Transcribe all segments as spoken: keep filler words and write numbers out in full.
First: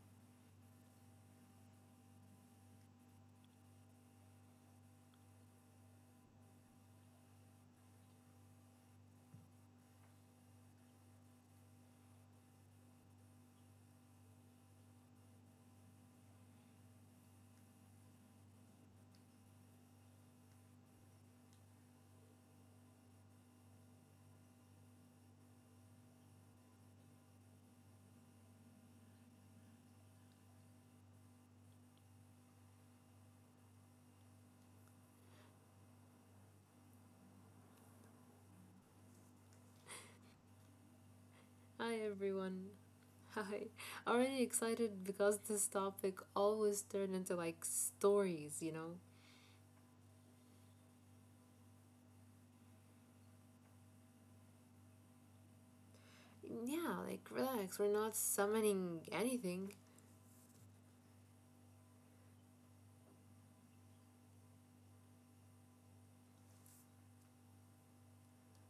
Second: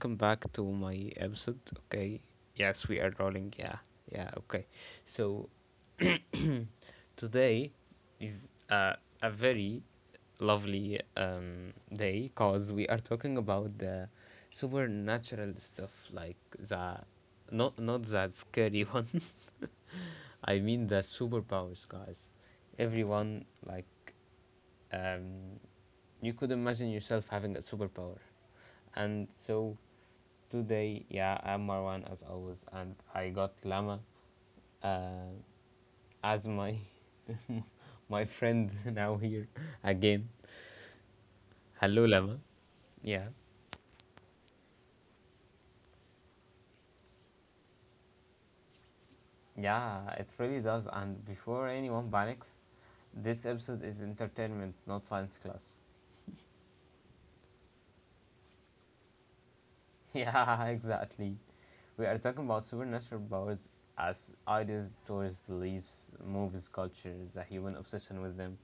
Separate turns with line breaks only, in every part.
Welcome back to my episode. Okay. Yes, we are rolling. Yeah. Yeah. Okay. So, today is uh, a very lovely um, day because we are talking about the supernatural stuff, like the not not that scary one. I mean the superpowers, guys. Everyone like um, you could imagine yourself having a superpower. And so today, yeah, I'm Marwan as always, and I got Lama uh, as my my friend now here again.
Hi
Hello, Lama.
everyone.
Yeah,
Hi. Already excited because this topic always turned into like stories, you know?
yeah, it really does. And before anyone panics, this episode is entertainment, not science class.
Yeah, like relax, we're not summoning anything.
Yeah, exactly. We are talking about supernatural powers as ideas, stories, beliefs, movies, cultures, a human obsession with them,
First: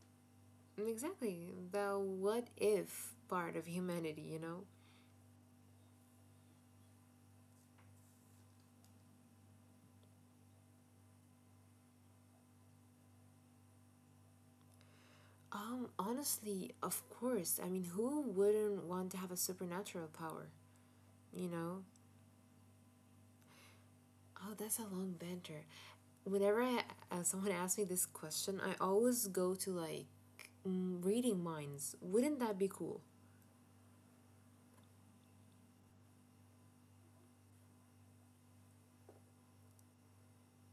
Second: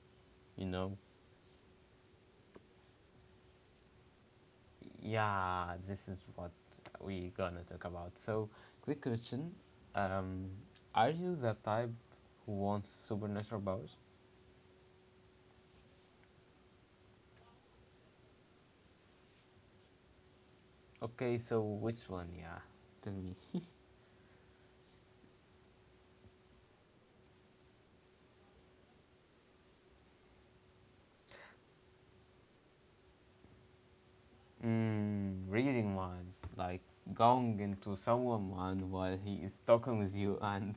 you know?
Exactly. The what if part of humanity, you know?
Yeah, this is what we gonna talk about. So, quick question. Um, are you the type who wants supernatural powers?
Um, honestly, of course. I mean, who wouldn't want to have a supernatural power,
Okay,
you
so
know?
which one, yeah? Tell me.
Oh, that's a long banter. Whenever I, uh, someone asks me this question, I always go to like mm, reading minds. Wouldn't that be cool?
Mm, reading minds, like going into someone mind while he is talking with you and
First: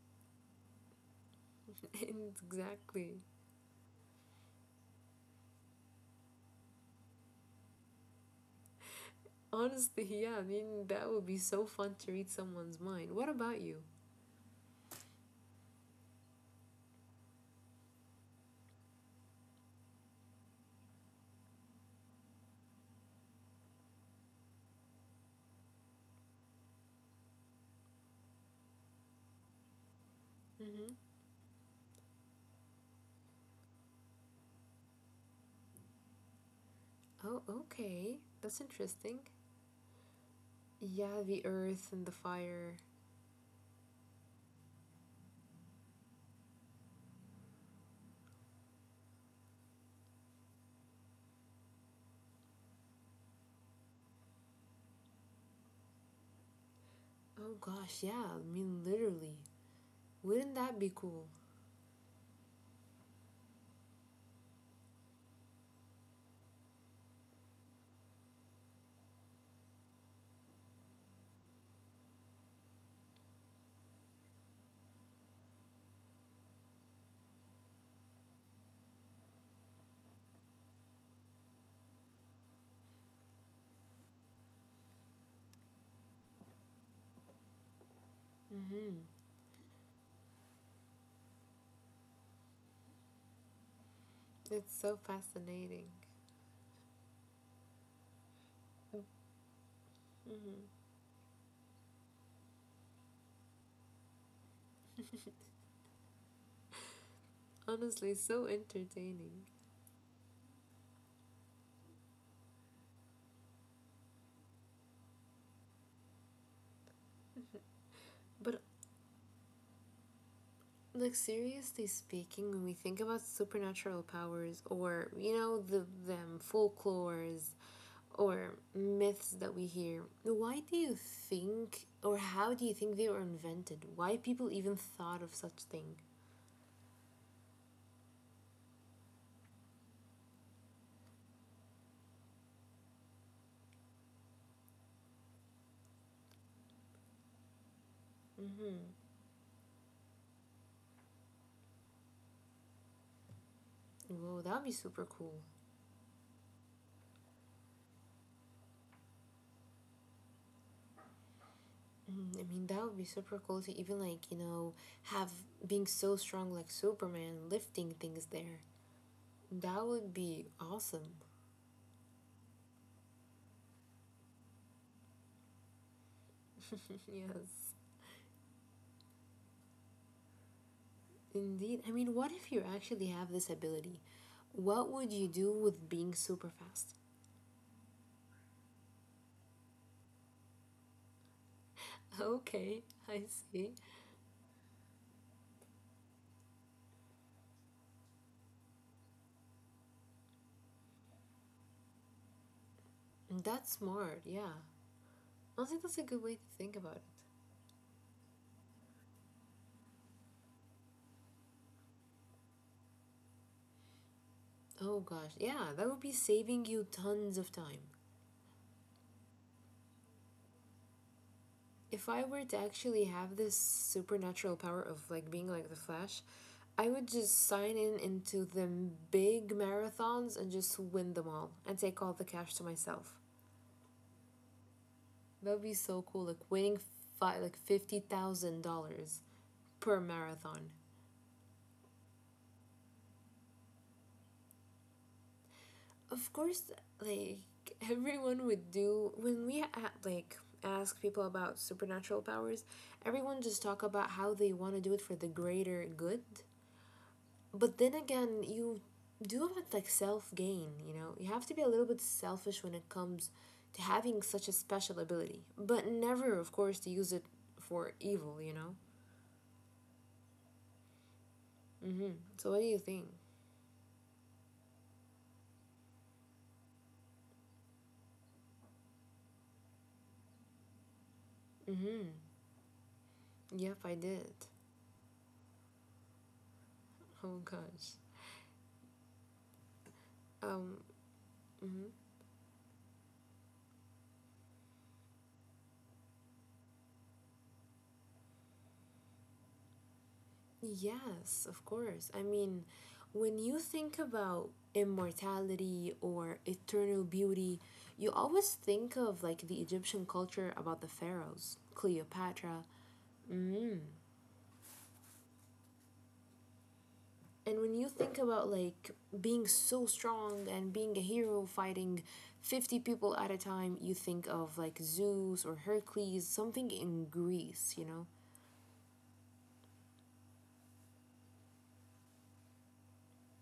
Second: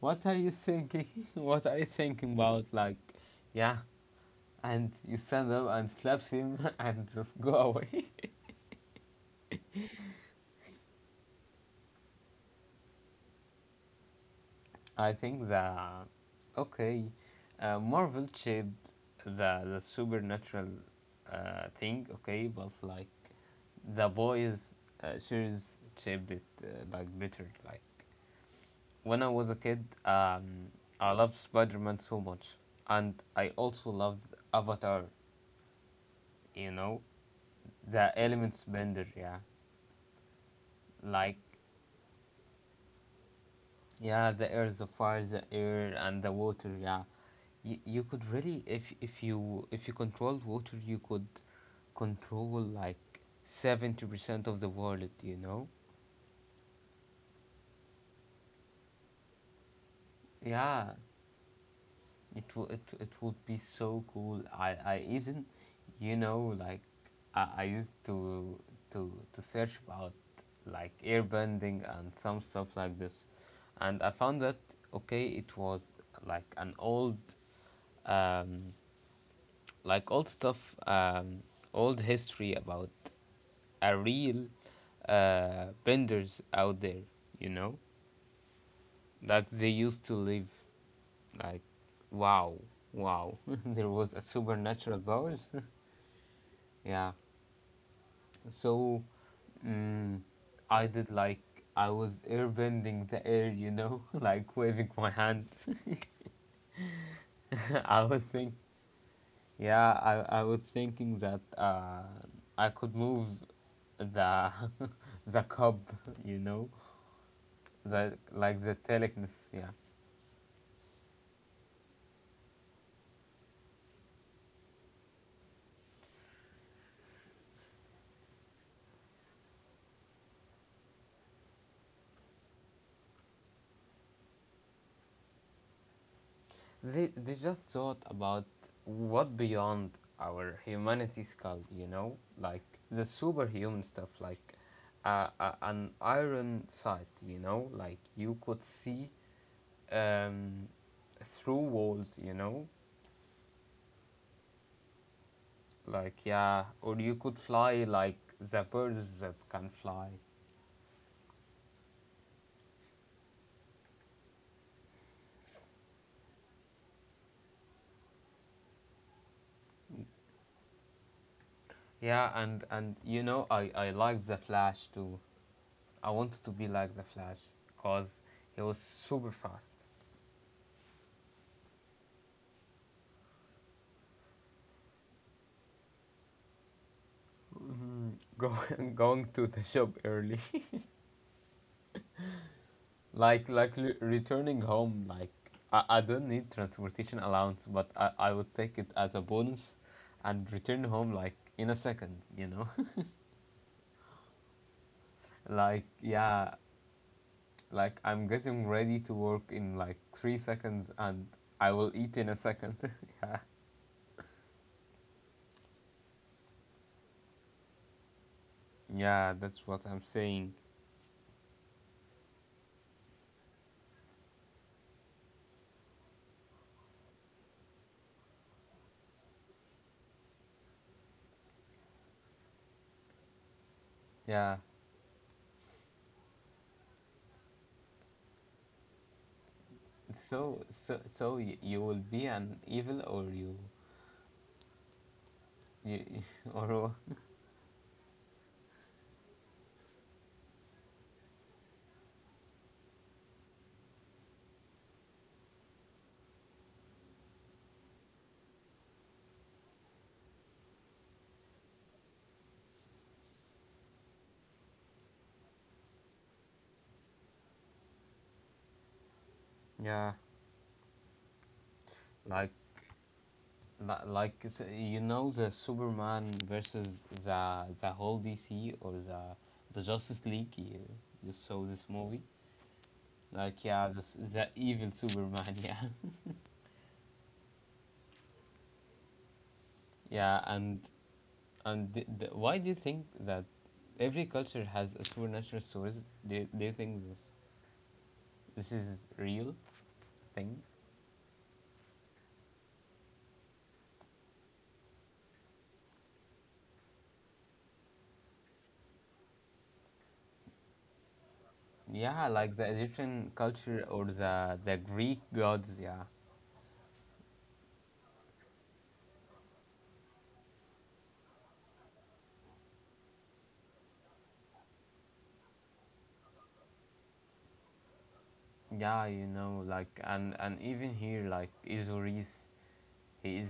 what are you thinking? What are you thinking about? Like,
Exactly.
yeah, and you stand up and slaps him and just go away.
Honestly, yeah, I mean, that would be so fun to read someone's mind. What about you?
I think that okay, uh, Marvel shaped the the supernatural uh, thing, okay, but like the boys uh, series shaped it uh, like better. Like when I was a kid, um,
Mm-hmm.
I loved Spider Man so much, and I also loved Avatar. You know,
Oh,
the
okay.
elements
That's
bender,
interesting.
yeah,
Yeah,
like
the earth and the fire.
yeah, the air, the fire, the air and the water. Yeah, you, you could really if if you if you controlled water, you could control like seventy percent of the world, you know.
Oh gosh, yeah, I mean, literally. Wouldn't that
Yeah,
be cool?
it will it, it would be so cool. I, I even, you know, like I, I used to to to search about like airbending and some stuff like this, and I found that okay, it was like an old um like old stuff, um old history about a real uh benders out there, you know?
Mm-hmm.
That they used to live like, wow, wow, there was a
It's
supernatural
so
powers.
fascinating.
Yeah, so, mm, I
Mm-hmm.
did like I was airbending the air, you know, like waving my hand. I
Honestly,
was
so
think
entertaining.
Yeah, I, I was thinking that uh, I could move the the cup, you know, the like
But,
the telekinesis. Yeah.
like, seriously speaking, when we think about supernatural powers or, you know, the them folklores or myths that we hear, why do you think or how do you think they were invented? Why people even thought of such thing?
They, they just thought about what beyond our humanity skull, you know, like the superhuman stuff, like uh, uh, an iron sight, you know, like you could
Hmm.
see um, through walls, you know,
Whoa, that would be super cool.
like yeah, or you could fly like the birds that can fly.
Mhm, I mean, that would be super cool to even like you know have being so strong like Superman lifting things there. That would be awesome.
Yeah, and and you know, I I like the Flash too. I wanted to be like the Flash
Yes,
because he was super fast.
indeed. I mean, what if you actually have this ability? What would you do with being super fast?
Mm, go, going to the shop early.
Okay, I
Like
see.
like re- returning home, like I, I don't need transportation allowance, but I, I would take it as a bonus and return home like in a second, you know.
That's smart, yeah. I think
Like
that's a good way to
yeah,
think about it.
like I'm getting ready to work in like three seconds, and I will eat in a second. Yeah.
Oh gosh, yeah, that would be saving you tons of time.
Yeah, that's what I'm saying.
If I were to actually have this supernatural power of like being like the Flash, I would just sign in into them big marathons and just win them all and take all the cash to myself.
Yeah,
That would be so cool, like winning fi- like fifty thousand dollars per
so
marathon.
so so y- you will be an evil or you, you
Of
or
course,
what?
like everyone would do when we a like ask people about supernatural powers, everyone just talk about how they want to do it for the greater good. But then again, you do have like self gain, you know? You have to be a little bit selfish when it comes to having such a special ability, but never, of course, to use it for evil, you know?
Yeah,
Mm-hmm.
like
So what do you think?
Li- like s- you know the Superman versus the the whole D C or the the Justice League. You, you saw this
Mm-hmm.
movie, like
Yep,
yeah,
I
the, s-
did.
the evil Superman. Yeah,
Oh gosh.
yeah, and
um
and
mhm.
th- th- why do you think that every culture has a supernatural source? Do you, do you think this this is real thing?
Yes, of course. I mean, when you think about immortality or eternal beauty, you always think of like the Egyptian culture about the pharaohs,
Yeah, like the
Cleopatra.
Egyptian
Mm.
culture or the the Greek gods. Yeah,
And when you think about like being so strong and being a hero fighting fifty people at a time, you think of like Zeus or Hercules, something in Greece, you know?
yeah, you know, like and and even here like Osiris. He is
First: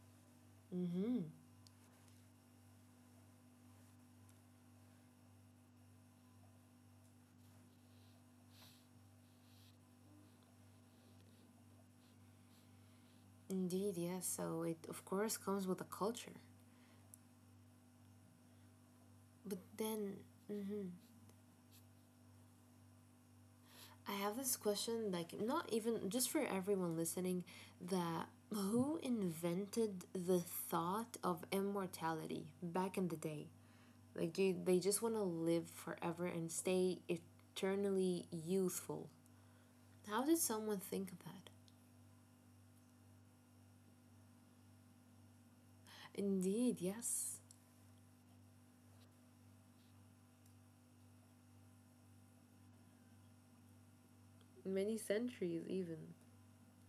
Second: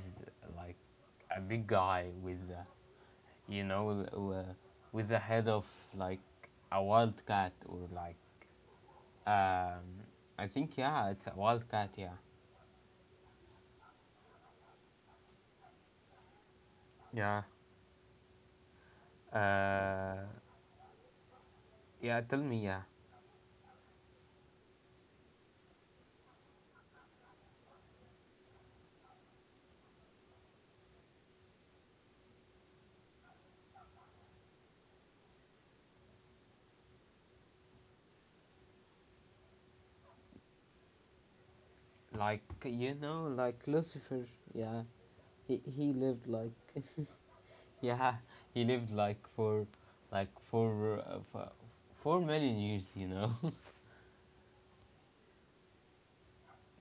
like
Mm-hmm.
a big guy with, uh, you know, uh, with the head of like a wildcat, or like, um, I think yeah, it's a wildcat. Yeah.
Indeed, yes. So it, of course, comes with a culture.
Yeah.
But then,
Uh,
mhm.
yeah. Tell me. Yeah.
I have this question, like, not even just for everyone listening, that who invented the thought of immortality back in the day? Like, do they just want to live forever and stay eternally youthful? How did someone think of that?
Like you know, like Lucifer. Yeah. He he lived like.
Indeed, yes.
Yeah. He lived like for, like for, uh, for four million years. You know.
Many centuries, even.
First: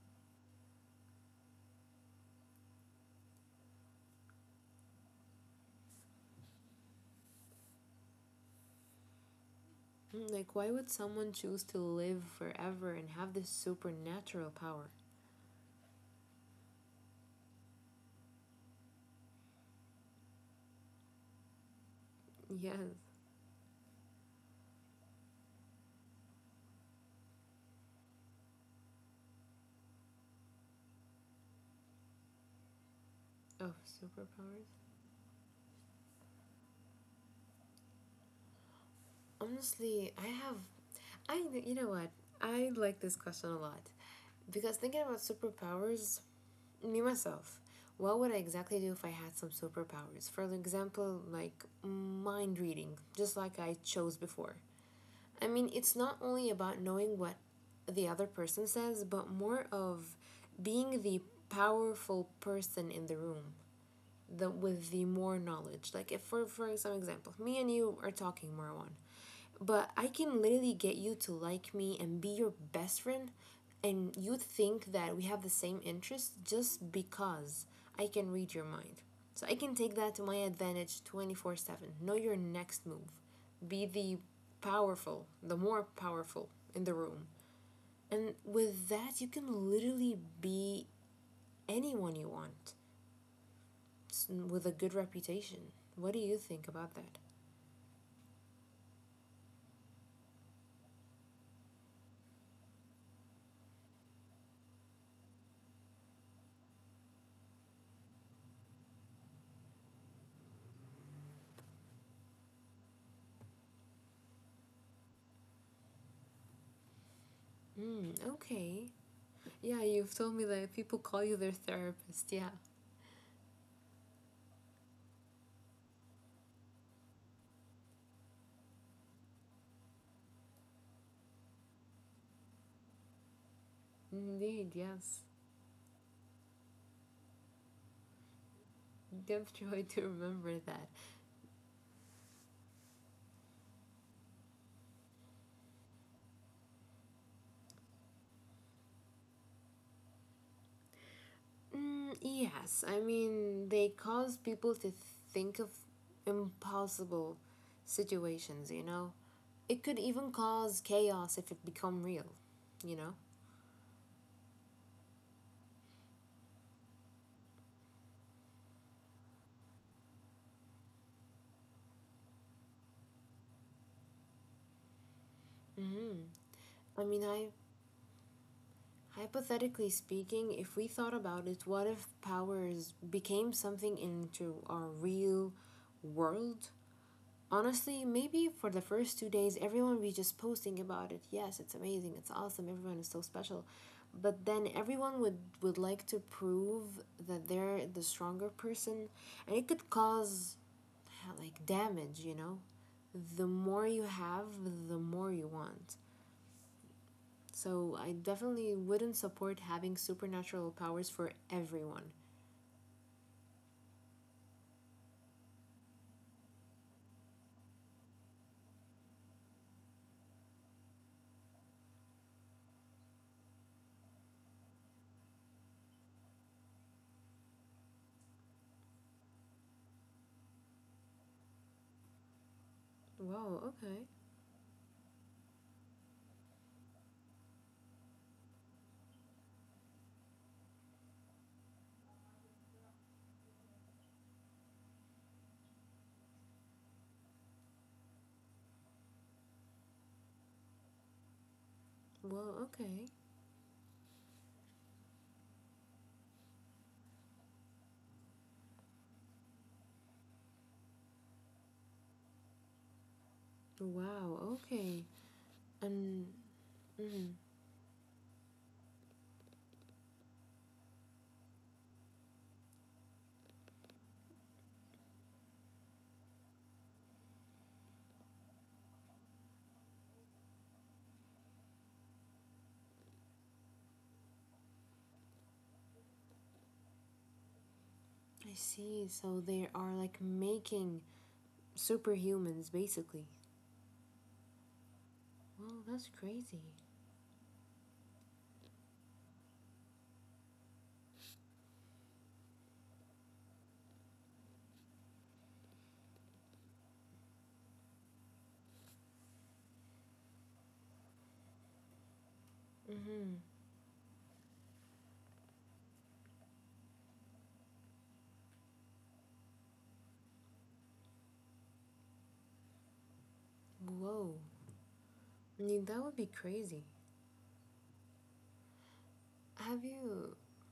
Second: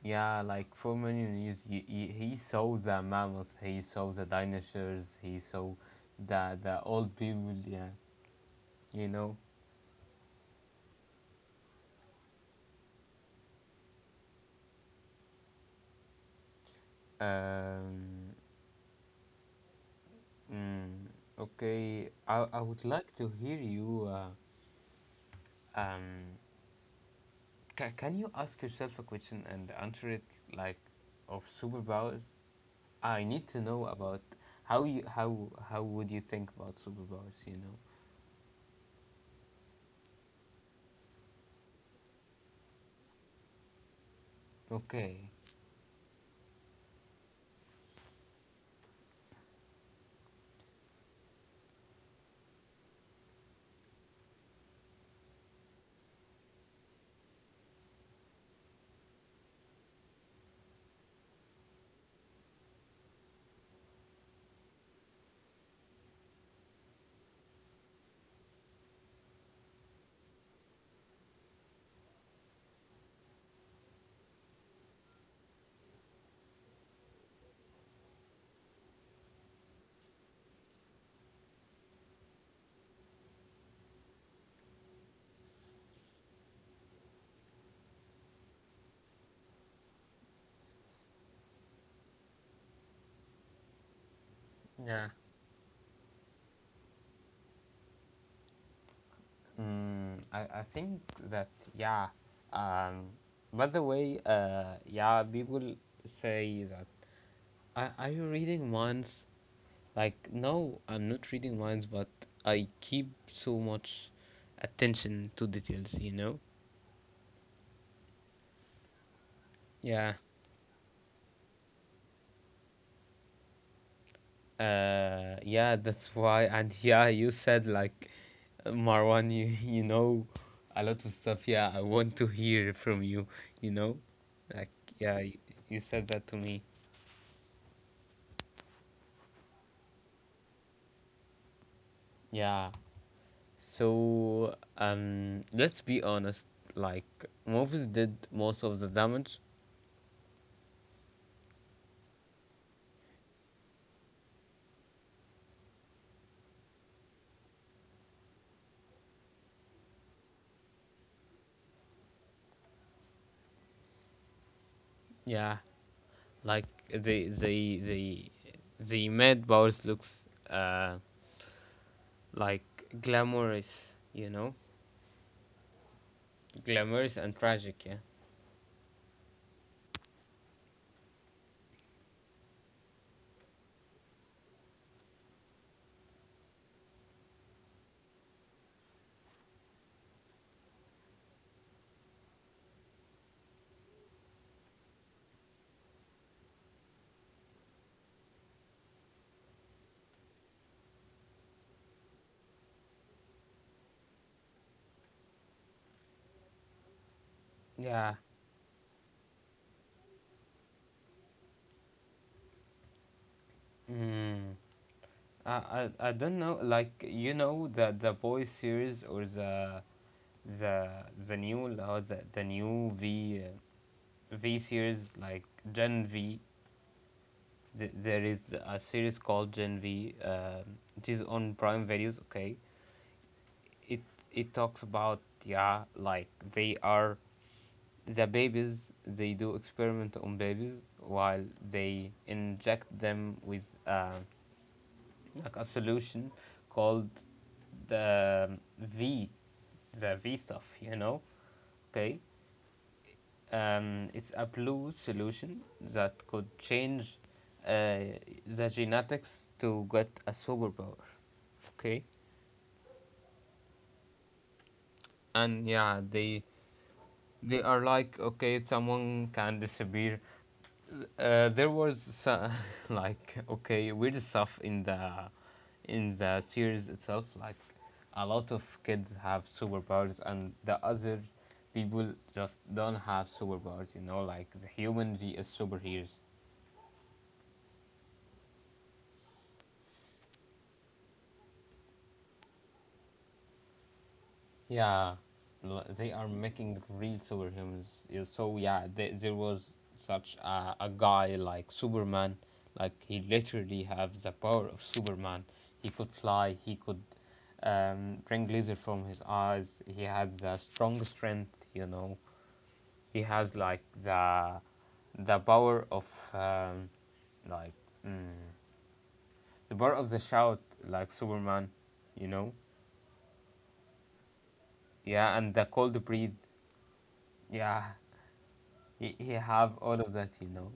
Yeah, like Forman Yunus, he, he, he saw the mammals, he saw the dinosaurs, he saw the the old people. Yeah, you know.
Like, why would someone choose to live forever and have this supernatural power?
Um, mm, okay, I I would
Yes.
like to hear you. Uh, um, ca- can you ask yourself a question and answer it like of superpowers? I need to
Oh,
know about
superpowers?
how you how how would you think about superpowers? You know.
Honestly, I have I, you know what? I like this question a lot because thinking about
Okay.
superpowers, me myself, what would I exactly do if I had some superpowers? For example, like mind reading, just like I chose before. I mean, it's not only about knowing what the other person says, but more of being the powerful person in the room, the, with the more knowledge. Like, if for for some example, me and you are talking, Marwan, but I can literally get you to like me and be your best friend, and you think that we have the same interests just because I can read your mind. So I can take that to my advantage twenty four seven. Know your next move. Be the powerful, the more powerful in the room. And with that, you can literally be anyone you want with a good
Yeah.
reputation. What do you think about that?
Mm, I, I think that yeah. Um, by the way, uh, yeah, people say that are, are you reading minds? Like, no, I'm not reading minds, but I keep so much attention to details. You know?
Mm, okay. Yeah,
Yeah.
you've told me that people call you their therapist. Yeah.
Uh, yeah, that's why. And yeah, you said like, uh, Marwan, you you know a lot of stuff. Yeah, I want to hear from you. You know, like
Indeed,
yeah,
yes.
you, you said that to me.
Good joy to remember that.
Yeah. So, um, let's be honest. Like movies did most of the damage.
Mm, yes, I mean, they cause people to think of impossible situations, you know? It could even cause chaos if it become real, you know?
Yeah, like they they they they made Bowers looks uh like glamorous. You know,
Hmm. I
glamorous
mean,
and
I
tragic. Yeah.
hypothetically speaking, if we thought about it, what if powers became something into our real world? Honestly, maybe for the first two days, everyone will be just posting about it. Yes, it's amazing, it's awesome, everyone is so special. But then everyone would, would like to prove that they're the stronger person, and it could cause like damage, you know? The more you have, the more you want. So
Yeah.
I definitely wouldn't support having supernatural powers for everyone.
Mm. I, I I don't know. Like you know the the boy series, or the the the new or the the new V uh, V series like Gen V. Th- there is a series called Gen V, um, which is on Prime Videos. Okay,
Wow,
it
okay.
it talks about, yeah, like they are the babies. They do experiment on babies while they inject them with uh, like a solution called the V, the V stuff. You know, okay,
Well, okay.
um, it's a blue solution that could change uh, the genetics to get a superpower. Okay,
Wow, okay.
and yeah,
And.
they
Mhm.
they are like okay, someone can disappear. Uh, there was so- like okay, weird stuff in the in the series itself. Like a lot of kids have superpowers, and the other people just don't have superpowers. You know, like the human vs superheroes.
I see. So they are like making superhumans basically.
Yeah, l-
Well,
they
that's
are
crazy.
making real superhumans. Yeah, so yeah, they, there was such a, a guy like Superman. Like he literally have the power of Superman. He could fly. He could um, bring laser from his eyes. He had the strong strength. You know, he
Mhm.
has like the the power of um, like mm, the power of the shout like Superman. You know,
Whoa.
yeah, and the
I mean,
cold
that would be
breathe.
crazy.
Yeah, He, he have
Have
all of that,
you
you know.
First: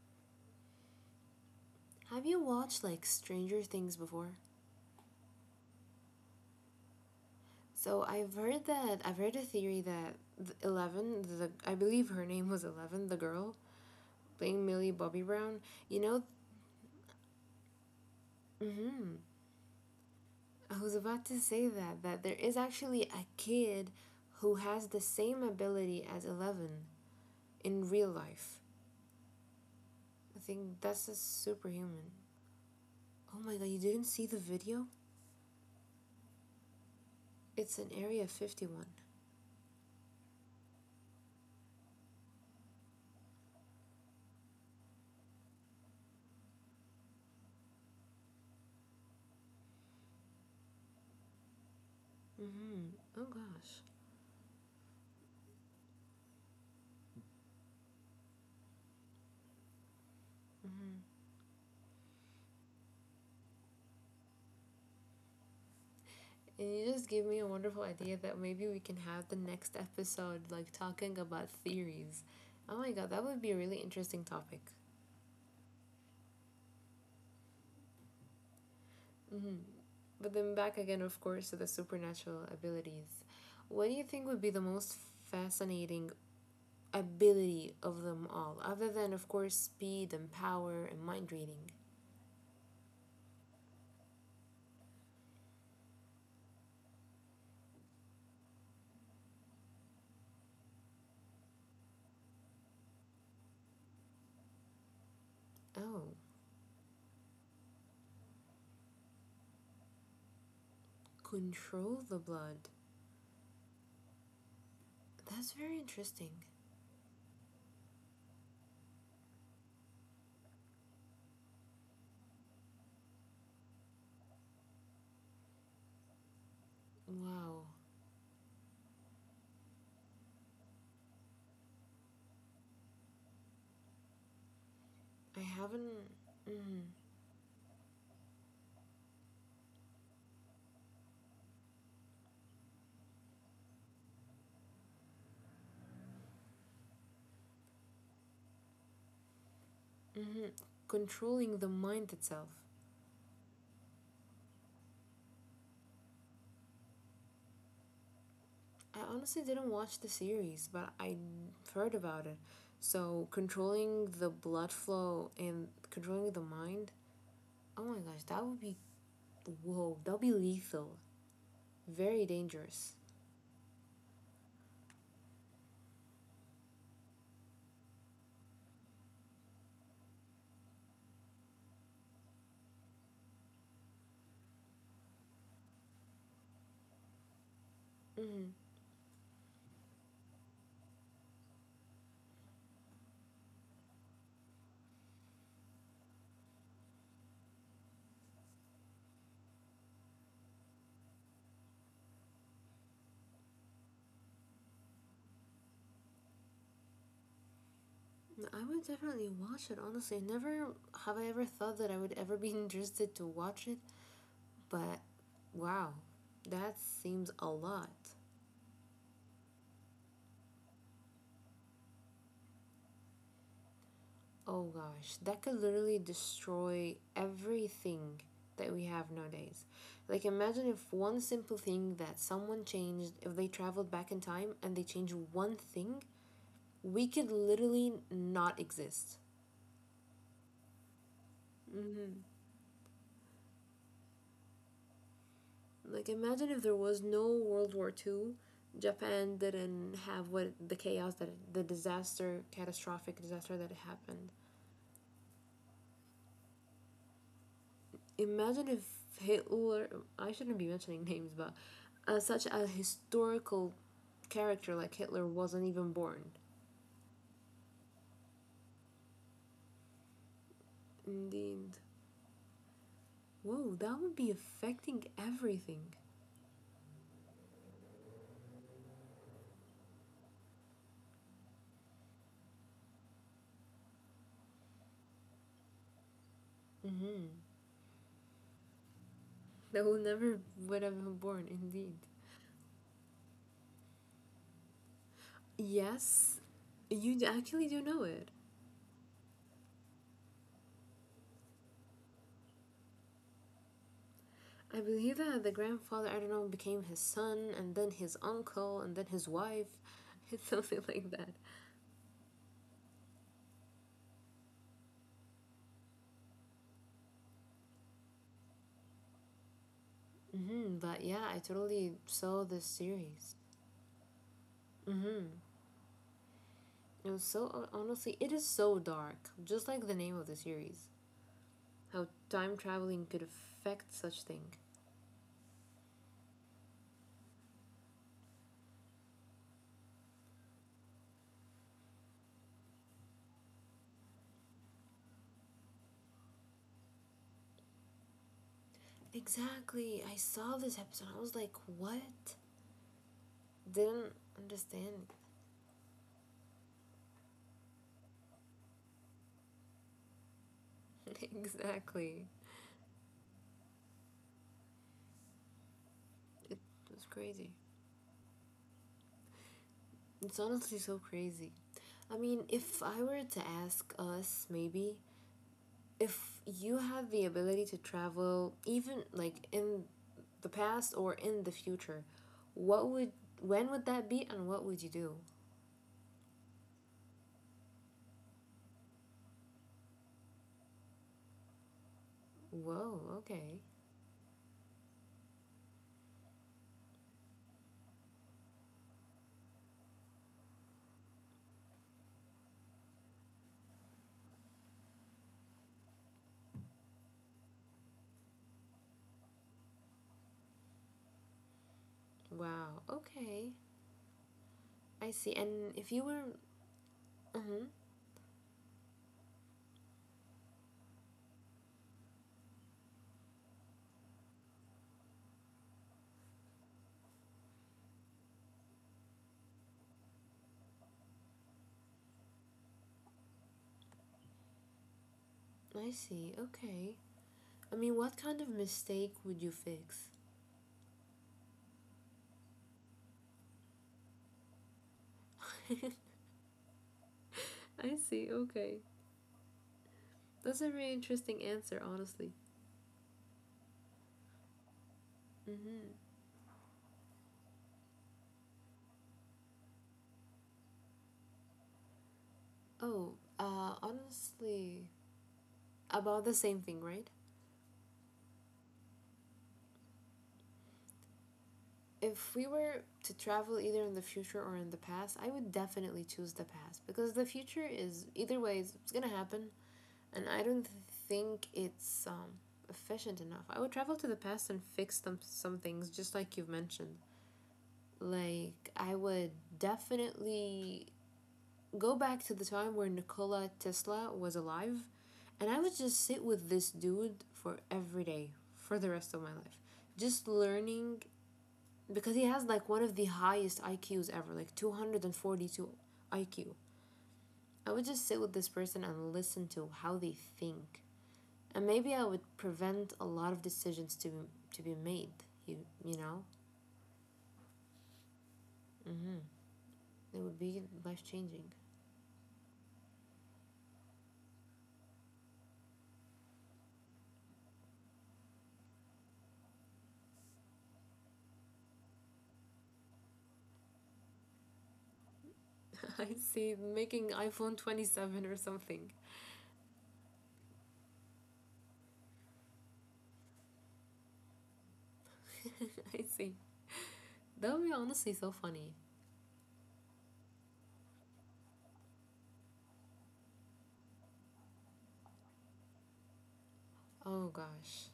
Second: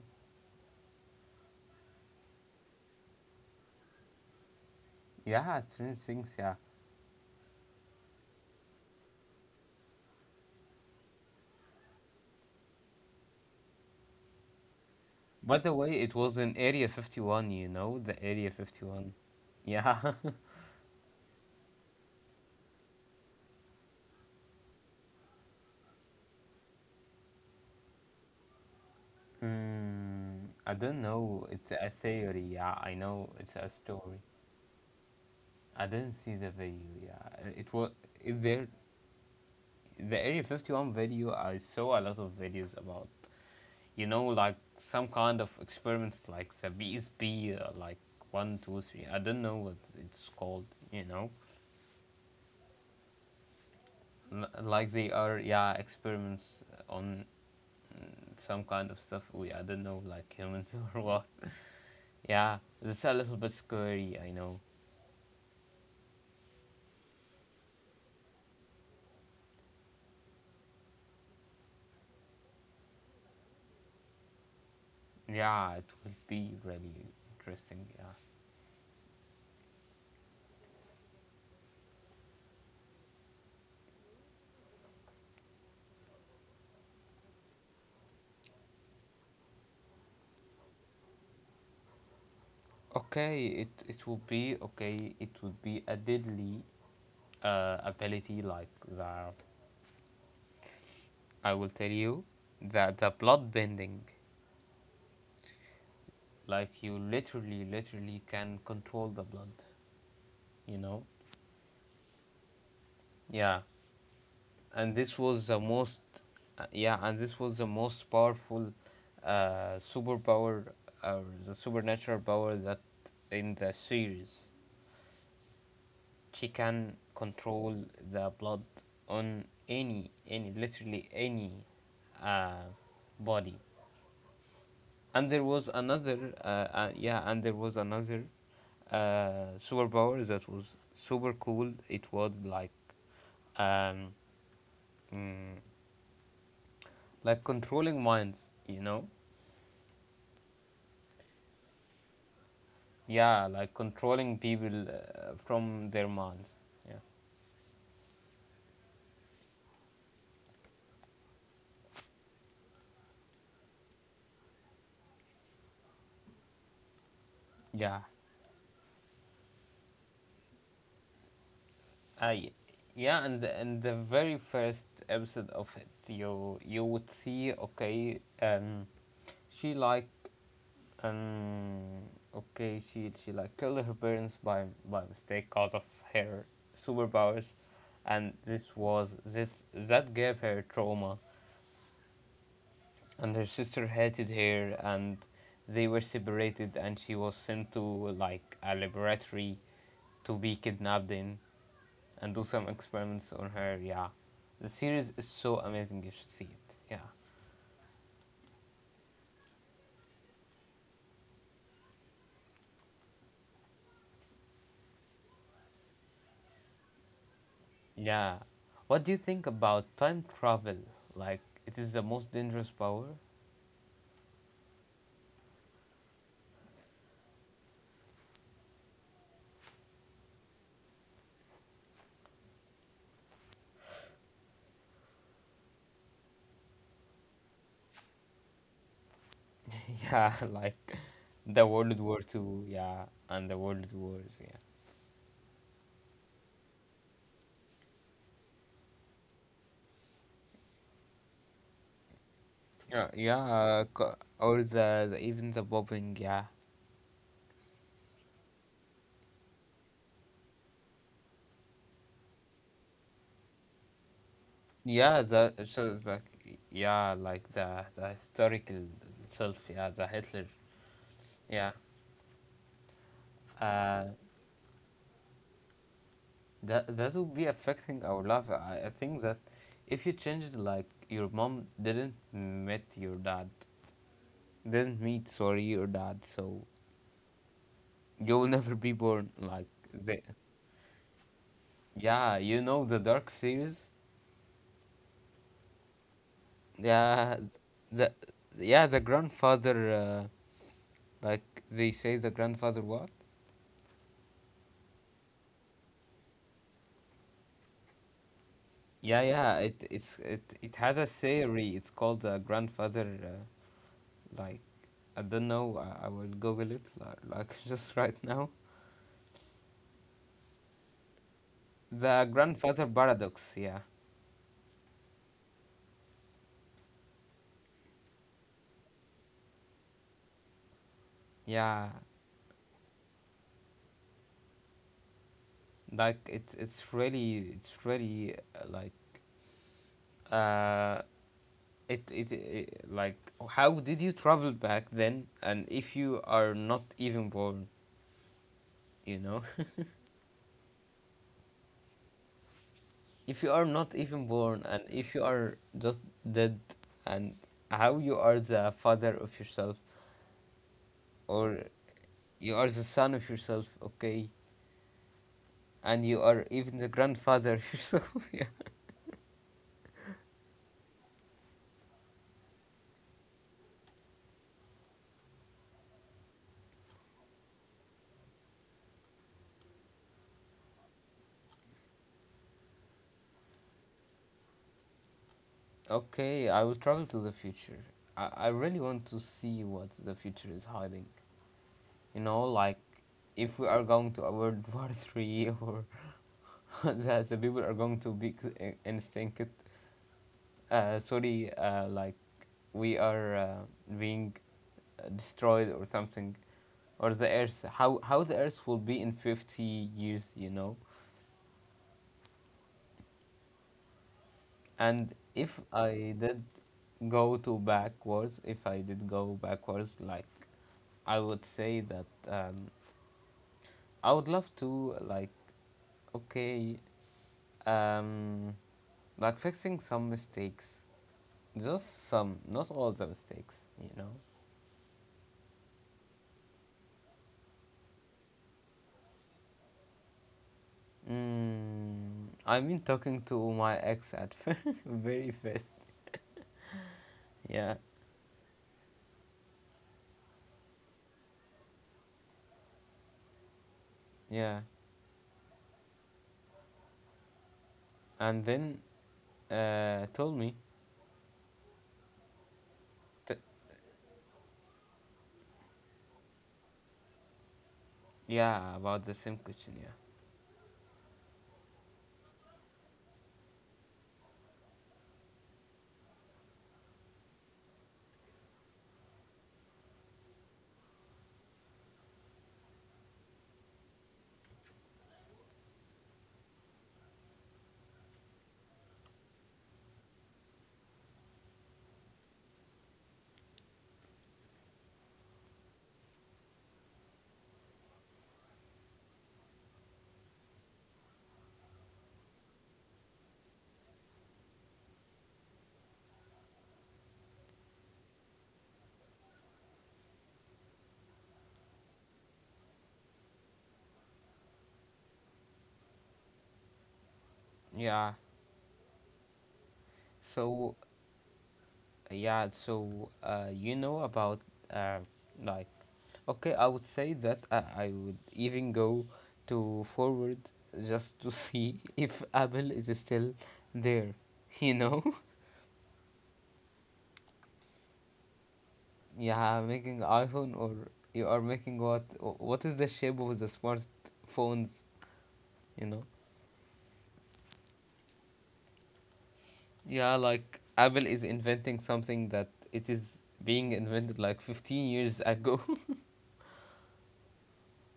have you watched like Stranger Things before?
Yeah, strange things, yeah.
So I've heard that I've heard a theory that Eleven, the I believe her name was Eleven, the girl playing Millie Bobby
By
Brown.
the way,
You
it
know,
was in Area fifty one, you know, the Area fifty one.
mhm.
Yeah.
I was about to say that that there is actually a kid who has the same ability as Eleven in real life.
Hmm,
I
I
think
don't
that's a
know. It's a
superhuman.
theory, yeah. I know
Oh
it's
my god,
a
you didn't
story.
see the video?
I didn't see the video, yeah. Uh, It
It's
was
in Area
if there
fifty one.
the Area fifty one video, I saw a lot of videos about, you know, like some kind of experiments like the B S B, uh, like one, two, three. I don't know what it's called, you know.
Mm-hmm. Oh gosh.
L- like they are, yeah, experiments on some kind of stuff. We I don't know, like humans or
Mm-hmm.
what. Yeah, it's a little bit scary. I know.
And you just gave me a wonderful idea that maybe we can have the next episode like talking about theories. Oh my god, that would be a really interesting topic.
Yeah, it will be really interesting. Yeah.
Mm-hmm. But then back again, of course, to the supernatural abilities. What do you think would be the most fascinating ability of them all, other than, of course, speed and power and mind reading?
Okay, it it will be okay. It would be a deadly uh, ability like that. I will tell you that the blood bending,
Oh.
like you literally literally can control the blood. You know.
Control the blood.
Yeah. and this was
That's
the
very
most
interesting.
uh, Yeah, and this was the most powerful uh, superpower, or the supernatural power that in the series she can
Wow.
control the blood on any any literally any uh, body. And there
I
was
haven't.
another uh,
Mm,
uh, yeah, and there was another uh, superpower that was super cool. It was like um, mm, like controlling minds, you know.
hmm. Controlling the mind itself.
Yeah, like controlling people uh, from their minds. Yeah.
I honestly didn't watch the series, but I heard about it. So, controlling the blood flow and controlling the mind. Oh
Yeah.
my gosh, that would be. Whoa, that would be lethal. Very
I
dangerous.
Yeah, and and the very first episode of it, you you would see okay, um, she like um okay, she she like killed her parents by by mistake cause of her superpowers, and
Hmm.
this was this that gave her trauma, and her sister hated her, and they were separated, and she was sent to like a laboratory to be kidnapped in, and do some experiments on her. Yeah, the series is so amazing, you should see it. Yeah.
I would definitely watch it. Honestly, never have I ever thought that I would ever be interested to watch it. But wow, that seems a lot.
Yeah, what do you think about time travel, like it is the most dangerous power?
Oh gosh, that could literally destroy everything that we have nowadays. Like, imagine if one simple thing that someone changed, if they traveled back in time and they changed one thing, we could literally not exist.
Yeah, like the world
Hmm.
war two, yeah, and the world wars. Yeah.
Like, imagine if there was no World War Two, Japan didn't have what the chaos that the disaster,
Yeah,
catastrophic
yeah,
disaster that
uh, co-
happened.
or the, the even the bombing, yeah.
Imagine if Hitler, I shouldn't be mentioning names, but uh, such a historical character like
Yeah,
Hitler
the
wasn't
so
even
it's
born.
like yeah, like the the historical itself, yeah, the Hitler, yeah.
Indeed. Whoa, that
Uh,
would be affecting everything.
that that will be affecting our life. I, I think that if you change it, like your mom didn't meet your dad, didn't meet, sorry, your dad, so
Mm-hmm.
you'll never be born. Like
That would
the
never would have been born, indeed.
yeah, you know the Dark series,
Yes, you
yeah,
actually do know
the
it.
yeah the grandfather, uh, like they say the grandfather what?
I believe that the grandfather, I don't know, became his son, and then his uncle, and then
Yeah,
his
yeah.
wife,
It it's it it
something
has a
like that.
theory. It's called the grandfather. Uh, like I don't know. I, I will Google it, like, like just right now.
Hmm. But yeah, I totally
The
saw this
grandfather
series.
paradox. Yeah,
Hmm. It was so, honestly, it is so dark, just like the name of the series.
yeah.
How time traveling could affect such thing.
Like it's it's really it's really uh, like uh it, it it like how did you travel back then? And if you are not even born, you know.
Exactly. I saw this episode. I was like, "What?"
If you are not
Didn't
even born, and
understand.
if you are just dead, and how you are the father of yourself, or
Exactly.
you are the son of yourself, okay, and you are
It
even the
was crazy.
grandfather of yourself, yeah.
It's honestly so crazy. I mean, if I were to ask us, maybe if you have the ability to travel, even like in the past or in the future, what would when would that be, and what would you do?
Okay, I will travel to the future. I, I really want to see what the future is hiding, you know like
Whoa,
if
okay.
we are going to a World war three, or that the people are going to be c- in- instinct, uh, sorry, uh, like we are uh, being uh, destroyed or something, or the Earth, how how the Earth will be in fifty years, you know.
Wow, okay. I
And
see.
if
And if you
I
were,
did go to
uh-huh,
backwards, if I did go backwards, like I would say that, um, I would love to, like, okay, um, like fixing some mistakes, just some, not all the mistakes, you know.
I see, okay. I mean, what kind of mistake would you fix?
Mm, I mean talking to my ex at very first. Yeah,
I see, okay. That's a very interesting answer, honestly.
yeah.
Mm-hmm.
And then, Uh, told me.
Oh,
T-
uh, honestly, about the same thing, right?
yeah, about the same question. Yeah.
If we were to travel either in the future or in the past, I would definitely choose the past because the future is either way, it's, it's gonna happen. And I don't think it's um, efficient enough. I would travel to the past and fix some some things, just like you've mentioned. Like I would definitely go back to the time where Nikola Tesla was alive, and I would just sit with this dude for every day for the rest of my life, just learning because he has like one of the highest I Qs ever, like two hundred and forty two I Q. I would just sit with this person and listen to how they think and maybe I would prevent a lot of decisions to to be made. You you know,
Yeah.
it would be
So
life changing.
yeah. So uh, you know about, uh, like okay, I would say that, I, I would even go to forward just to see if Apple is still there. You know.
I see making iPhone twenty seven or something.
yeah, making iPhone, or you are making what? What is the shape of the smartphones? You
I
know.
see that would be honestly so funny.
Yeah, like Apple is inventing something that it is being invented like fifteen years ago.
Oh gosh.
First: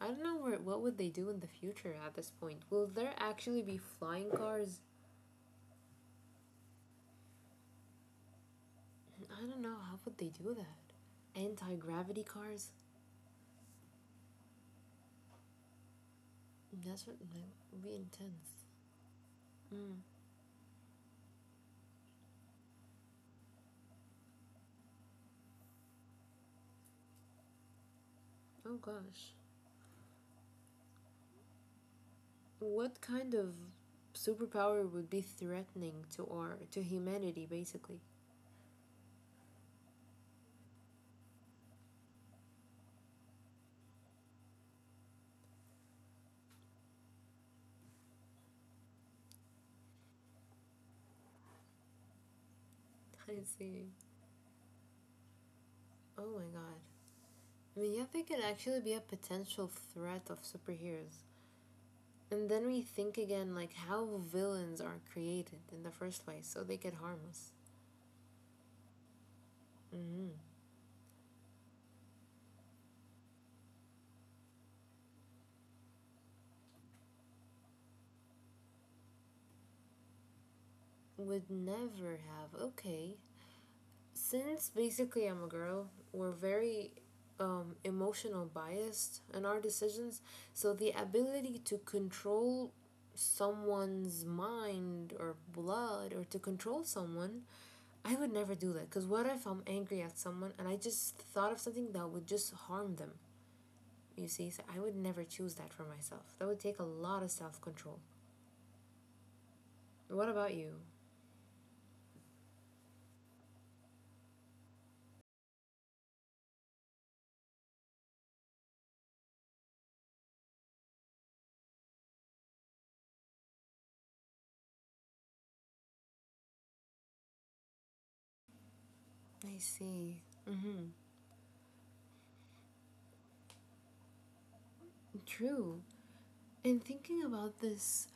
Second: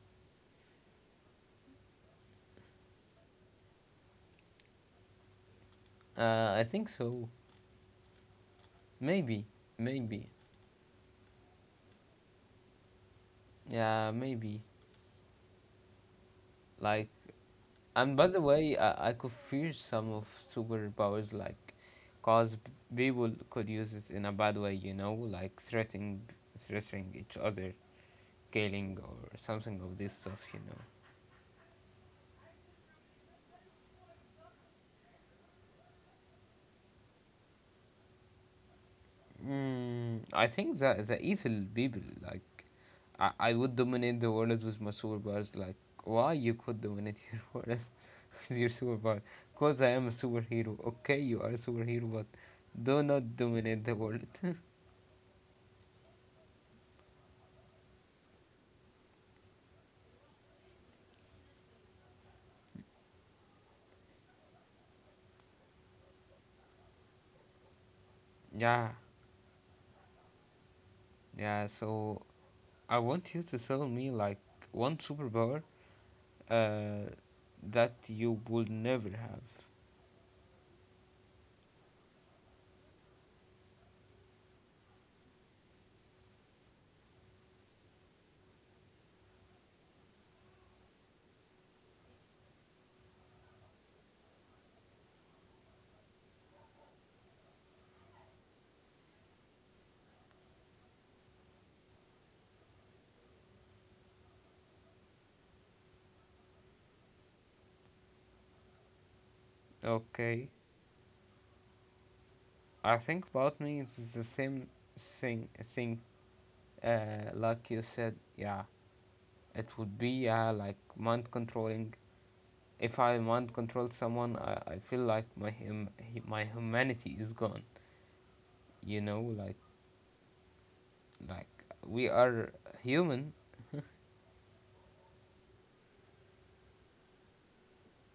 I don't know where, what would they do in the future at this point. Will there actually be flying cars?
uh, I think so.
I
Maybe,
don't know. How would they
maybe.
do that? Anti gravity cars?
Yeah, maybe.
That's
Like,
what that would be
and by the
intense.
way, I, I could fear
Mm.
some of superpowers, like, cause p- people could use it in a bad way, you know, like threatening, threatening each other,
Oh
killing or
gosh.
something of this stuff, you know.
What kind of superpower would be threatening to our to humanity basically?
Mm, I think that the evil people, like, I, I would dominate the world with my superpowers. Like, why you could dominate your world with your superpower? Cause I am a superhero. Okay, you are a superhero, but do not
I
dominate
see.
the world.
Oh my god. I mean, yeah, they could actually be a potential threat of superheroes. And then we think again, like how villains are created in the first place, so they could harm us.
yeah,
Mm-hmm.
yeah. So I want you to tell me, like, one superpower, uh, that you will never have.
Would never have. Okay, since basically I'm a girl, we're very um, emotional biased in our decisions. So the ability to control someone's mind or blood or to control someone, I would never do that. Because what if I'm angry at someone and I just thought of something that would just harm them? You see, so I would never choose that for myself. That would take a lot of self control. What
Okay,
about you?
I think about me is the same thing. Thing uh, like you said. Yeah, it would be, yeah, like mind controlling. If I mind control someone, I, I feel like my hum- hu- my humanity is gone. You know, like
I see. Mm-hmm.
like we are human.
True. And thinking about this,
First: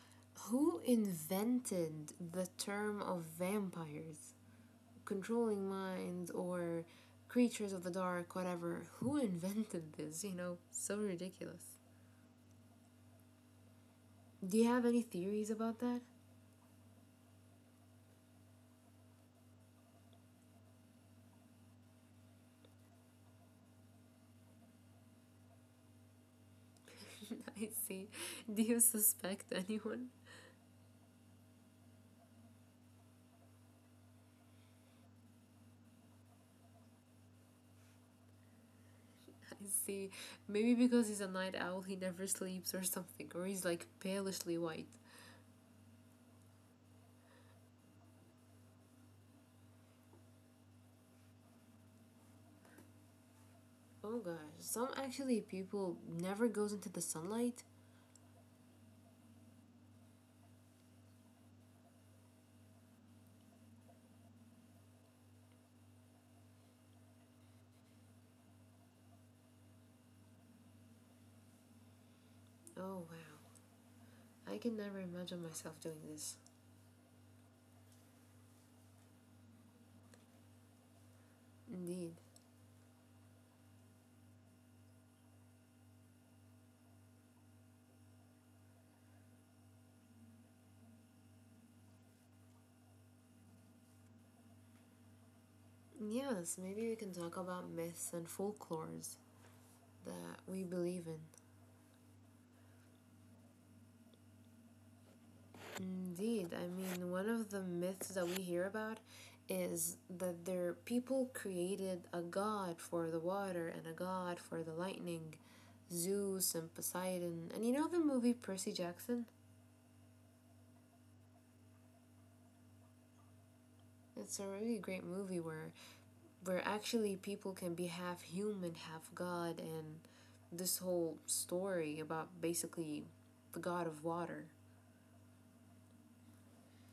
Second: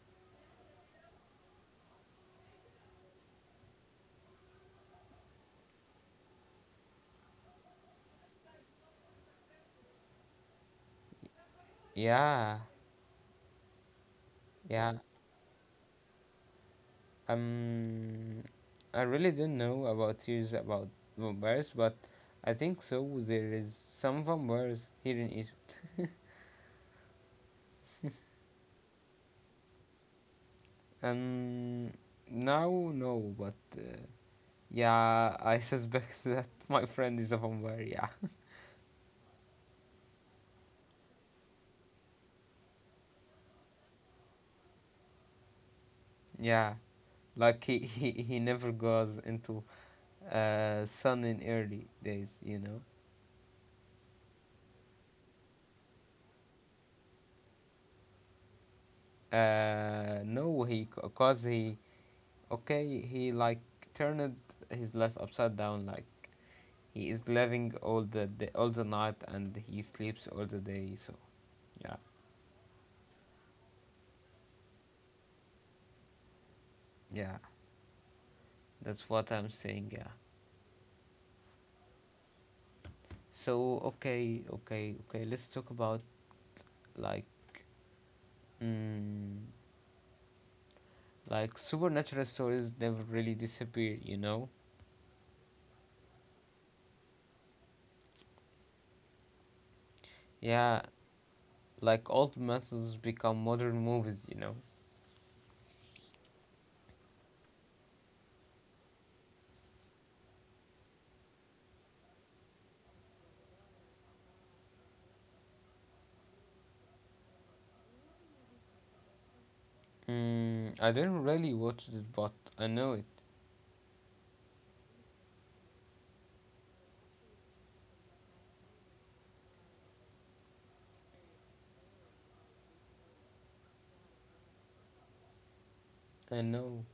who invented the term of vampires? Controlling minds or creatures of the dark, whatever. Who invented this? You know, so ridiculous.
Yeah,
Do you have
yeah.
any theories about that?
Um, I really don't know about theories about vampires, but I think so. There is some vampires here in Egypt.
I see. Do you suspect anyone?
Um, Now, no, but uh, yeah, I suspect that my friend is a vampire. Yeah,
I see. Maybe because he's a night owl, he never sleeps or something, or he's like palishly white.
yeah. Like he he, he never goes into uh, sun in early days, you know.
Oh gosh, some actually people never goes into the sunlight.
Uh, no, he, cause he, okay, he, like, turned his life upside down. Like he is living all the day, all the night, and he sleeps all the day. So yeah,
Oh wow. I can never imagine myself doing this.
yeah, that's what I'm saying. Yeah.
Indeed.
So okay, okay, okay, let's talk about, like, mm, like supernatural stories never really disappear. You know.
Yes, maybe we can talk about myths and folklores that we
Yeah,
believe in.
like old methods become modern movies, you know.
Indeed, I mean, one of the myths that we hear about is that there people created a god for the water and a god for the lightning, Zeus and Poseidon. And you know the movie Percy Jackson?
Mm, I didn't really watch it, but I know it.
It's a really great movie where where actually people can be half human, half God, and this whole story about basically the god of water.
I know.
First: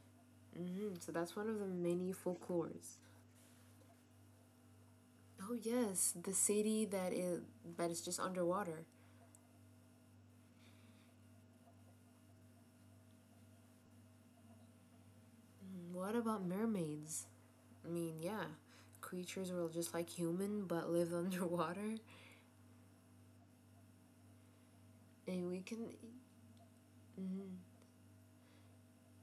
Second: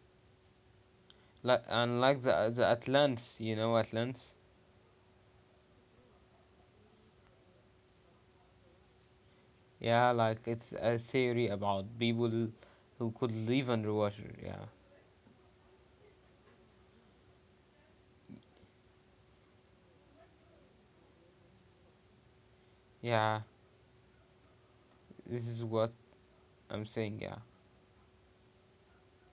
Hmm. So that's one of
Like,
the
and
many
like the the
folklores.
Atlantis, you know Atlantis.
Oh yes, the city that is that is just underwater.
Yeah, like it's a theory about people who could live underwater. Yeah,
Mm-hmm. What about mermaids? I mean, yeah, creatures who are just like human but live underwater,
yeah. This
and
is
we
what
can.
I'm saying. Yeah.
Mhm.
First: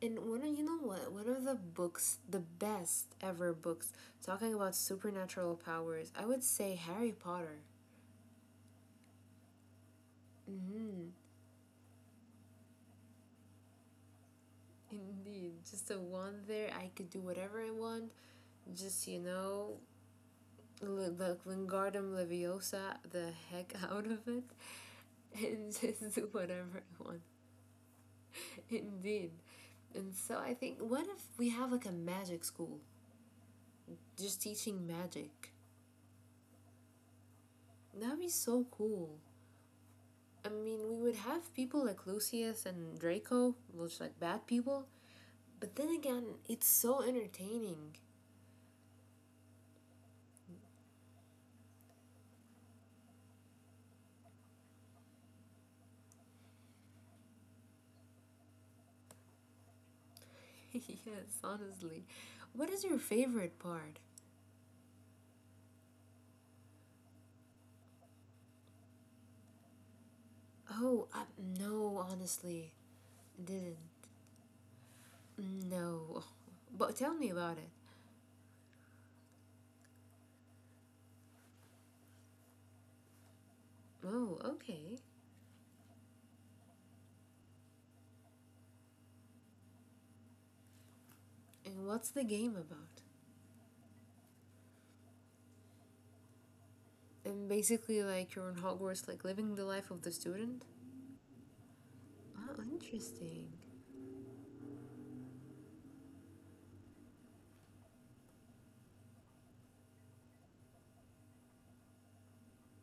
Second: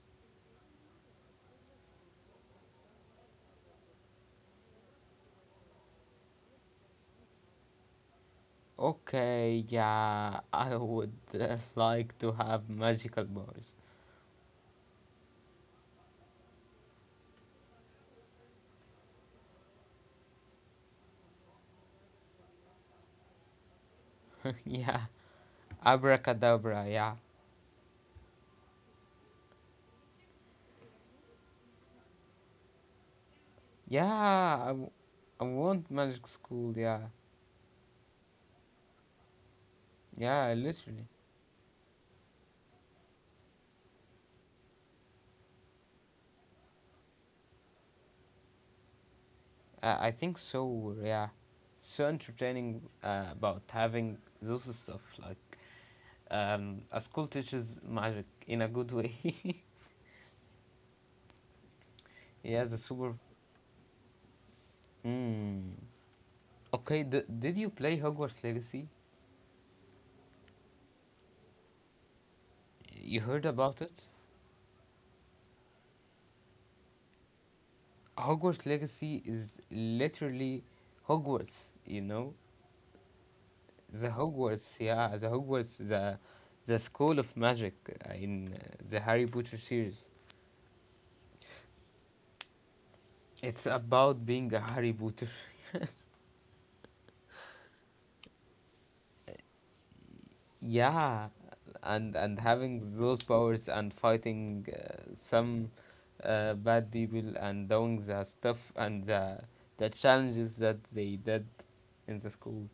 And one of you know what, one of the books, the best ever books talking about supernatural powers, I would say Harry Potter.
Okay. Yeah, I
Mm-hmm.
would, uh, like to have magical powers.
Indeed, just the one there, I could do whatever I want, just, you know l- the Lingardum Leviosa the heck out of it,
yeah,
and just do whatever
abracadabra.
I want.
Yeah,
Indeed. And so I think, what if we have like a magic school just
yeah. I,
teaching
w-
magic?
I want magic school. Yeah,
That'd be so cool. I
Yeah,
mean, we would
literally.
have people like Lucius and Draco, which like bad people. But then again, it's so entertaining.
Uh, I think so. Yeah, so entertaining, uh, about having those stuff, like, um, a school teaches magic in a good way.
yes, honestly.
yeah,
What
the
is your
super.
favorite part?
Mm. Okay, d- did you play Hogwarts Legacy?
Oh, I, no, honestly,
You heard
didn't.
about it?
No, but tell me about it.
Hogwarts Legacy is literally Hogwarts. You know, the
Oh,
Hogwarts.
okay.
Yeah, the Hogwarts. The the school of magic, uh, in, uh, the Harry Potter series.
And what's the game about?
It's about being a Harry Potter.
And basically, like you're in Hogwarts, like living the life of the student.
Yeah, and and
Oh,
having those
interesting.
powers and fighting, uh, some, uh, bad people and doing the stuff and the the challenges that they did in the school.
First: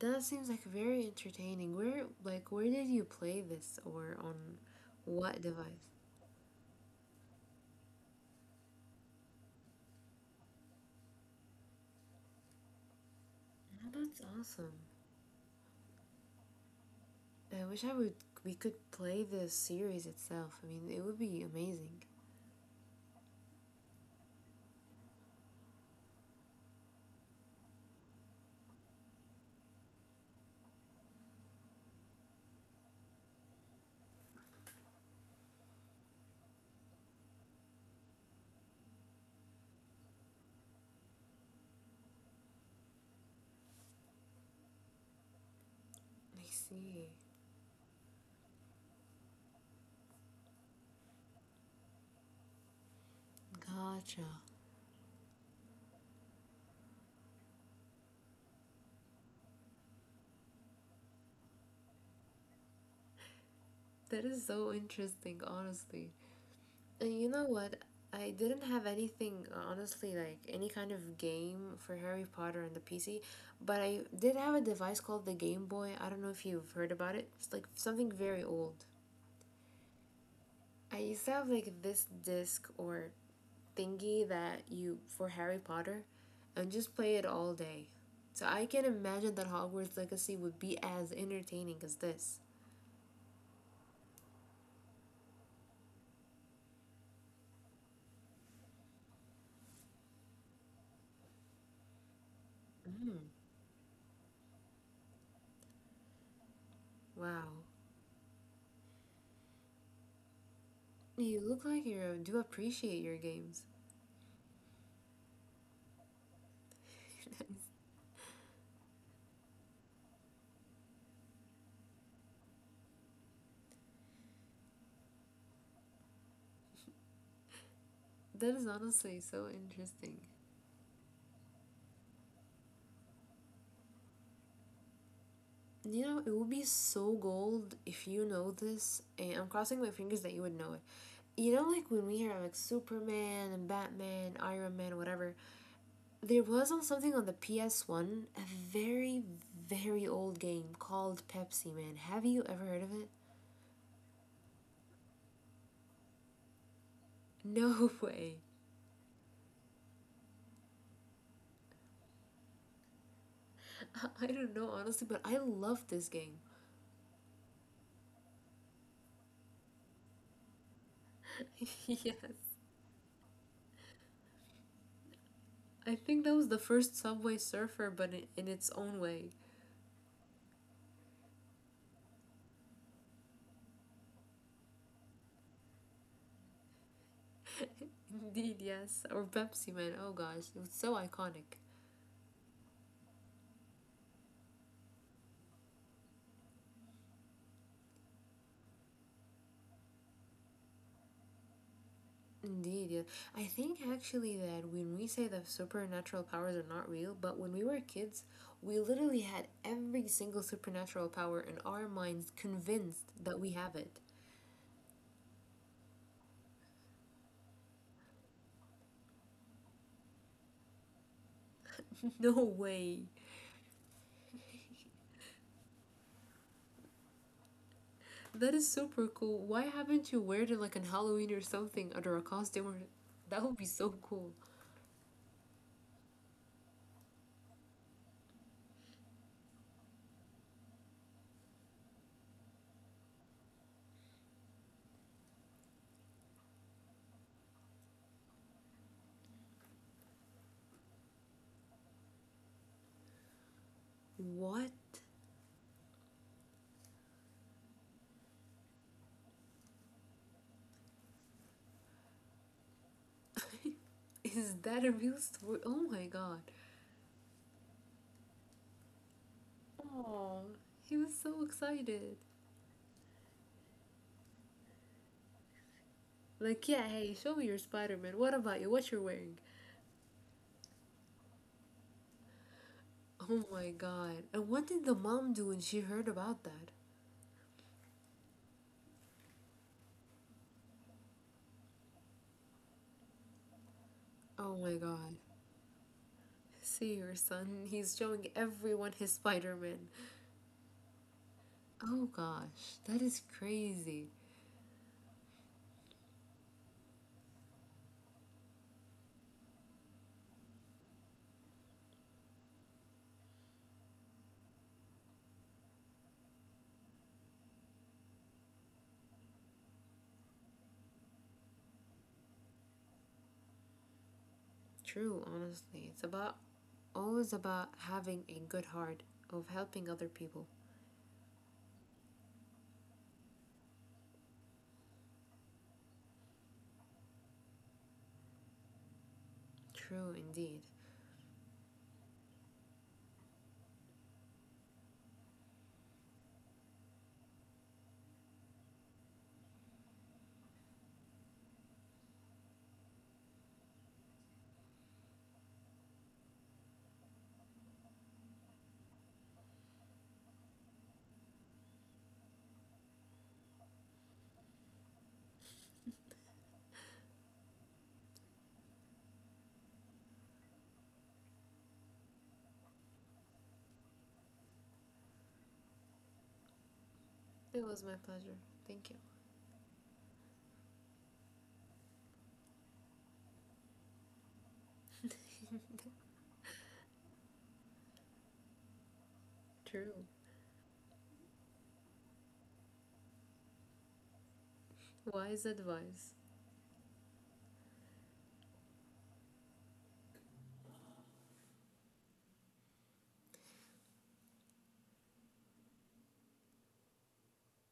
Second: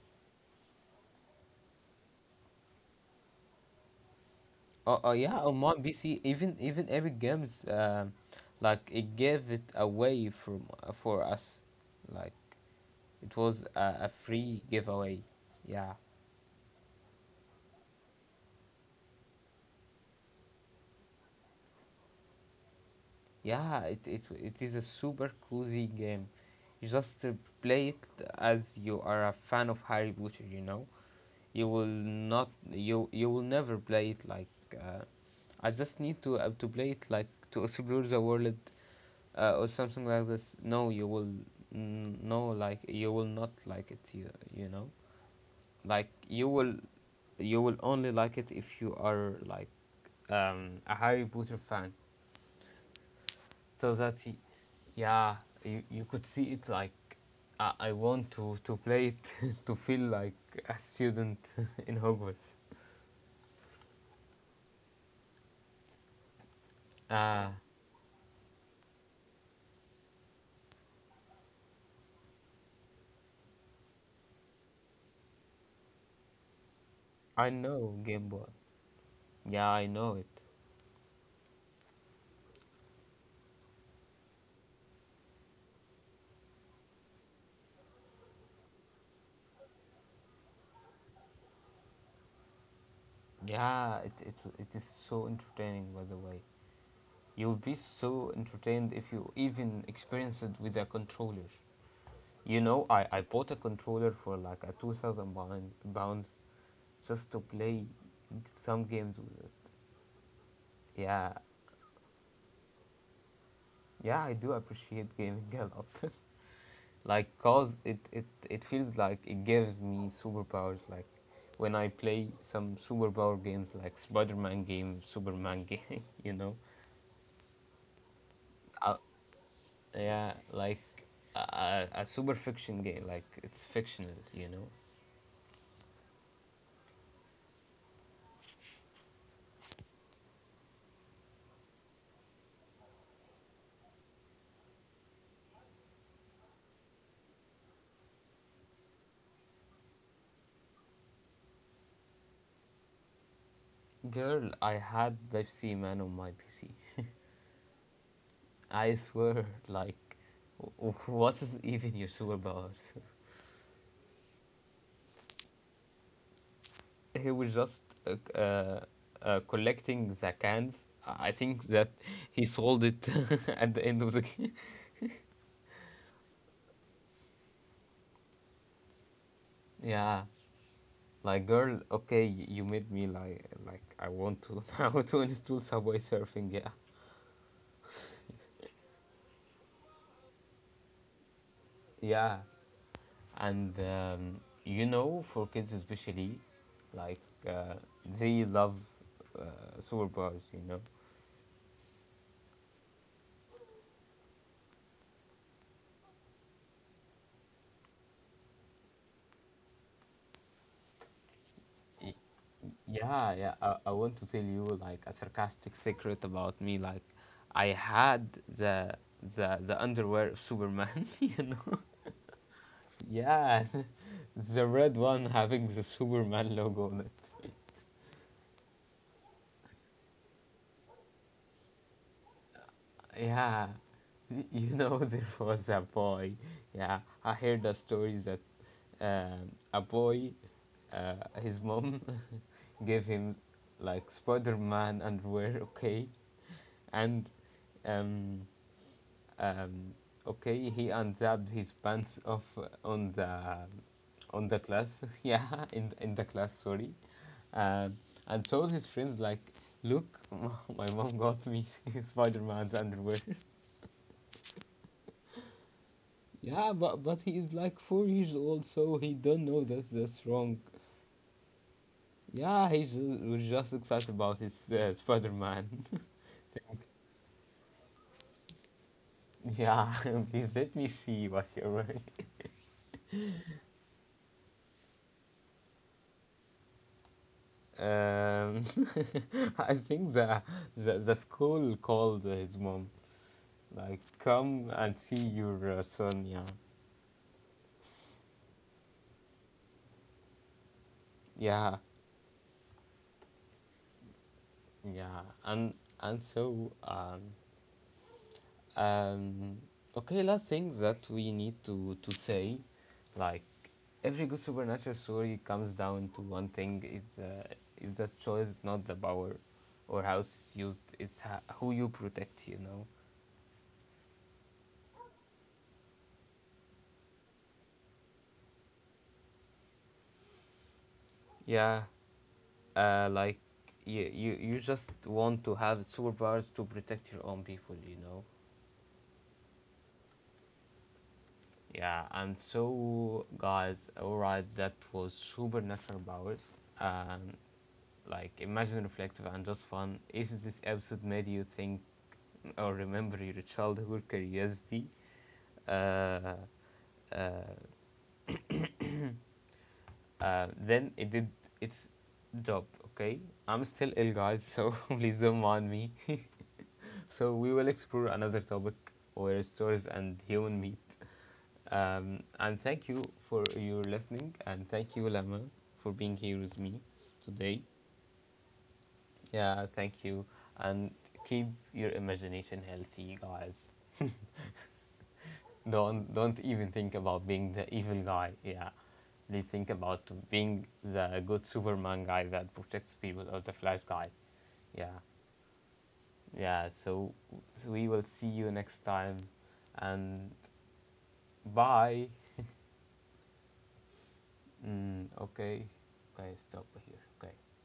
That seems like very entertaining. Where, like, where did you play this, or on
Oh, oh yeah,
what
on my
device?
P C, even even Epic Games, um like it gave it away from for us, like it was a,
Oh,
a
that's
free
awesome.
giveaway. Yeah.
I wish I would, we could play the series itself. I mean, it would be amazing.
Yeah, it, it, it is a super cozy game. You just, uh, play it as you are a fan of Harry Potter, you know. You will not, you you will never play it, like, uh, I just need to uh, to play it, like, to explore the world, uh, or something like this. No, you will n- no, like you will not like it you, you know. Like
I
you will
see.
you will only like it if you are, like, um, a Harry Potter fan. So that
Gotcha.
y- yeah you, you could see it, like, I, I want to to play it to feel like a student in Hogwarts.
That is so interesting, honestly. And you know
Ah,
what? I didn't have anything, honestly, like any kind of game for Harry Potter on the P C, but I did have a device called the Game Boy. I don't know if you've heard about it.
I
It's like
know
something
Game
very
Boy.
old.
Yeah, I know it.
I used to have like this disc or thingy that you for Harry Potter, and just play it all day. So I can imagine that Hogwarts Legacy would be as entertaining as this.
Yeah, it, it it is so entertaining. By the way, you'll be so entertained if you even experience it with a controller. You know, I, I
Mm,
bought a controller for like a two thousand pounds pounds just to
wow.
play some games with it. Yeah.
You look like you do appreciate your games.
Yeah, I do appreciate gaming a lot. like, cause it, it it feels like it gives me superpowers. Like, when I play some superpower games, like Spider-Man game, Superman game, you know.
that is
Uh,
honestly so interesting.
yeah, like a, a super fiction game. Like, it's fictional, you know.
You know, it would be so gold if you know this, and I'm crossing my fingers that you would know it. You know, like when we hear like Superman and Batman, Iron Man, whatever, there was also something on the P S one, a very, very old game called Pepsi Man. Have you ever heard of it?
Girl, I had Pepsi Man on my P C.
No way.
I swear, like, w- w- what is even your superpowers?
I don't know, honestly, but I love this game.
He was just uh, uh, uh, collecting the cans. I think that
yes.
he sold it at the end of the game.
I think that was the first Subway Surfer, but in, in its own way.
yeah, like girl, okay, you made me like like I want to now to install Subway Surfing. Yeah,
Indeed, yes. Or Pepsi Man. Oh gosh, it was so iconic.
yeah, and um, you know, for kids especially, like, uh, they love, uh, superpowers. You know,
Indeed, yeah. I think actually that when we say that supernatural powers are not real, but when we were kids, we literally had every single supernatural power in our minds convinced that
Yeah,
we
yeah.
have
I, I
it.
want to tell you, like, a sarcastic secret about me. Like, I had the the the underwear of Superman. You know?
No way.
Yeah, the red one having the Superman logo on it.
That is super cool. Why haven't you wear it like on Halloween or something under a costume, or that would be
Yeah,
so cool.
Y- you know there was a boy. Yeah, I heard a story that, um, a boy, uh, his mom, gave him, like, Spider-Man underwear. Okay, and, um, Um, okay, he unzipped his pants off on the on the
What?
class. yeah, in in the class. Sorry. Um, and showed his friends, like, look, my mom got me Spider Man's underwear.
Is that a real story? Oh my god.
yeah, but but he is like four years old, so he don't know that's that's
Oh,
wrong.
he was so excited.
Yeah, he ju- was just excited about his uh, Spider Man.
Like, yeah, hey, show me your Spider Man. What about you? What you're wearing?
yeah, please let me see what you're wearing.
Oh my god. And what did the mom do when she heard about that?
Um, I think the, the the school called his mom, like,
Oh my
come and
god.
see your uh, son. Yeah,
See your son, he's showing everyone his Spider Man.
yeah,
Oh gosh, that is crazy.
yeah. And and so um um okay, last thing that we need to to say, like, every good supernatural story comes down to one thing: is uh, is the choice, not the power, or how it's used. It's ha- who you protect. You know.
True, honestly. It's about always about having a good heart of helping other people.
Yeah. Uh, like you, you you just want to have superpowers to protect your own people you know
True indeed.
Yeah, and so, guys, all right, that was supernatural powers, um like imagine reflective and just fun if this episode made you think or remember your childhood curiosity, uh, uh, uh, then it did its job. Okay. I'm still ill, guys, so please don't mind me. So we will explore another topic where stories and human meet. Um, and thank you for your listening, and thank you, Lama, for being here with me
It
today.
was my pleasure. Thank you.
Yeah, thank you, and keep your imagination healthy, guys. Don't don't even think about being the evil guy. Yeah, please think
True.
about being the good Superman guy that protects people, or the Flash guy. Yeah,
Wise advice.
yeah. So we will see you next time, and bye. Mm, okay, okay, stop here. Okay.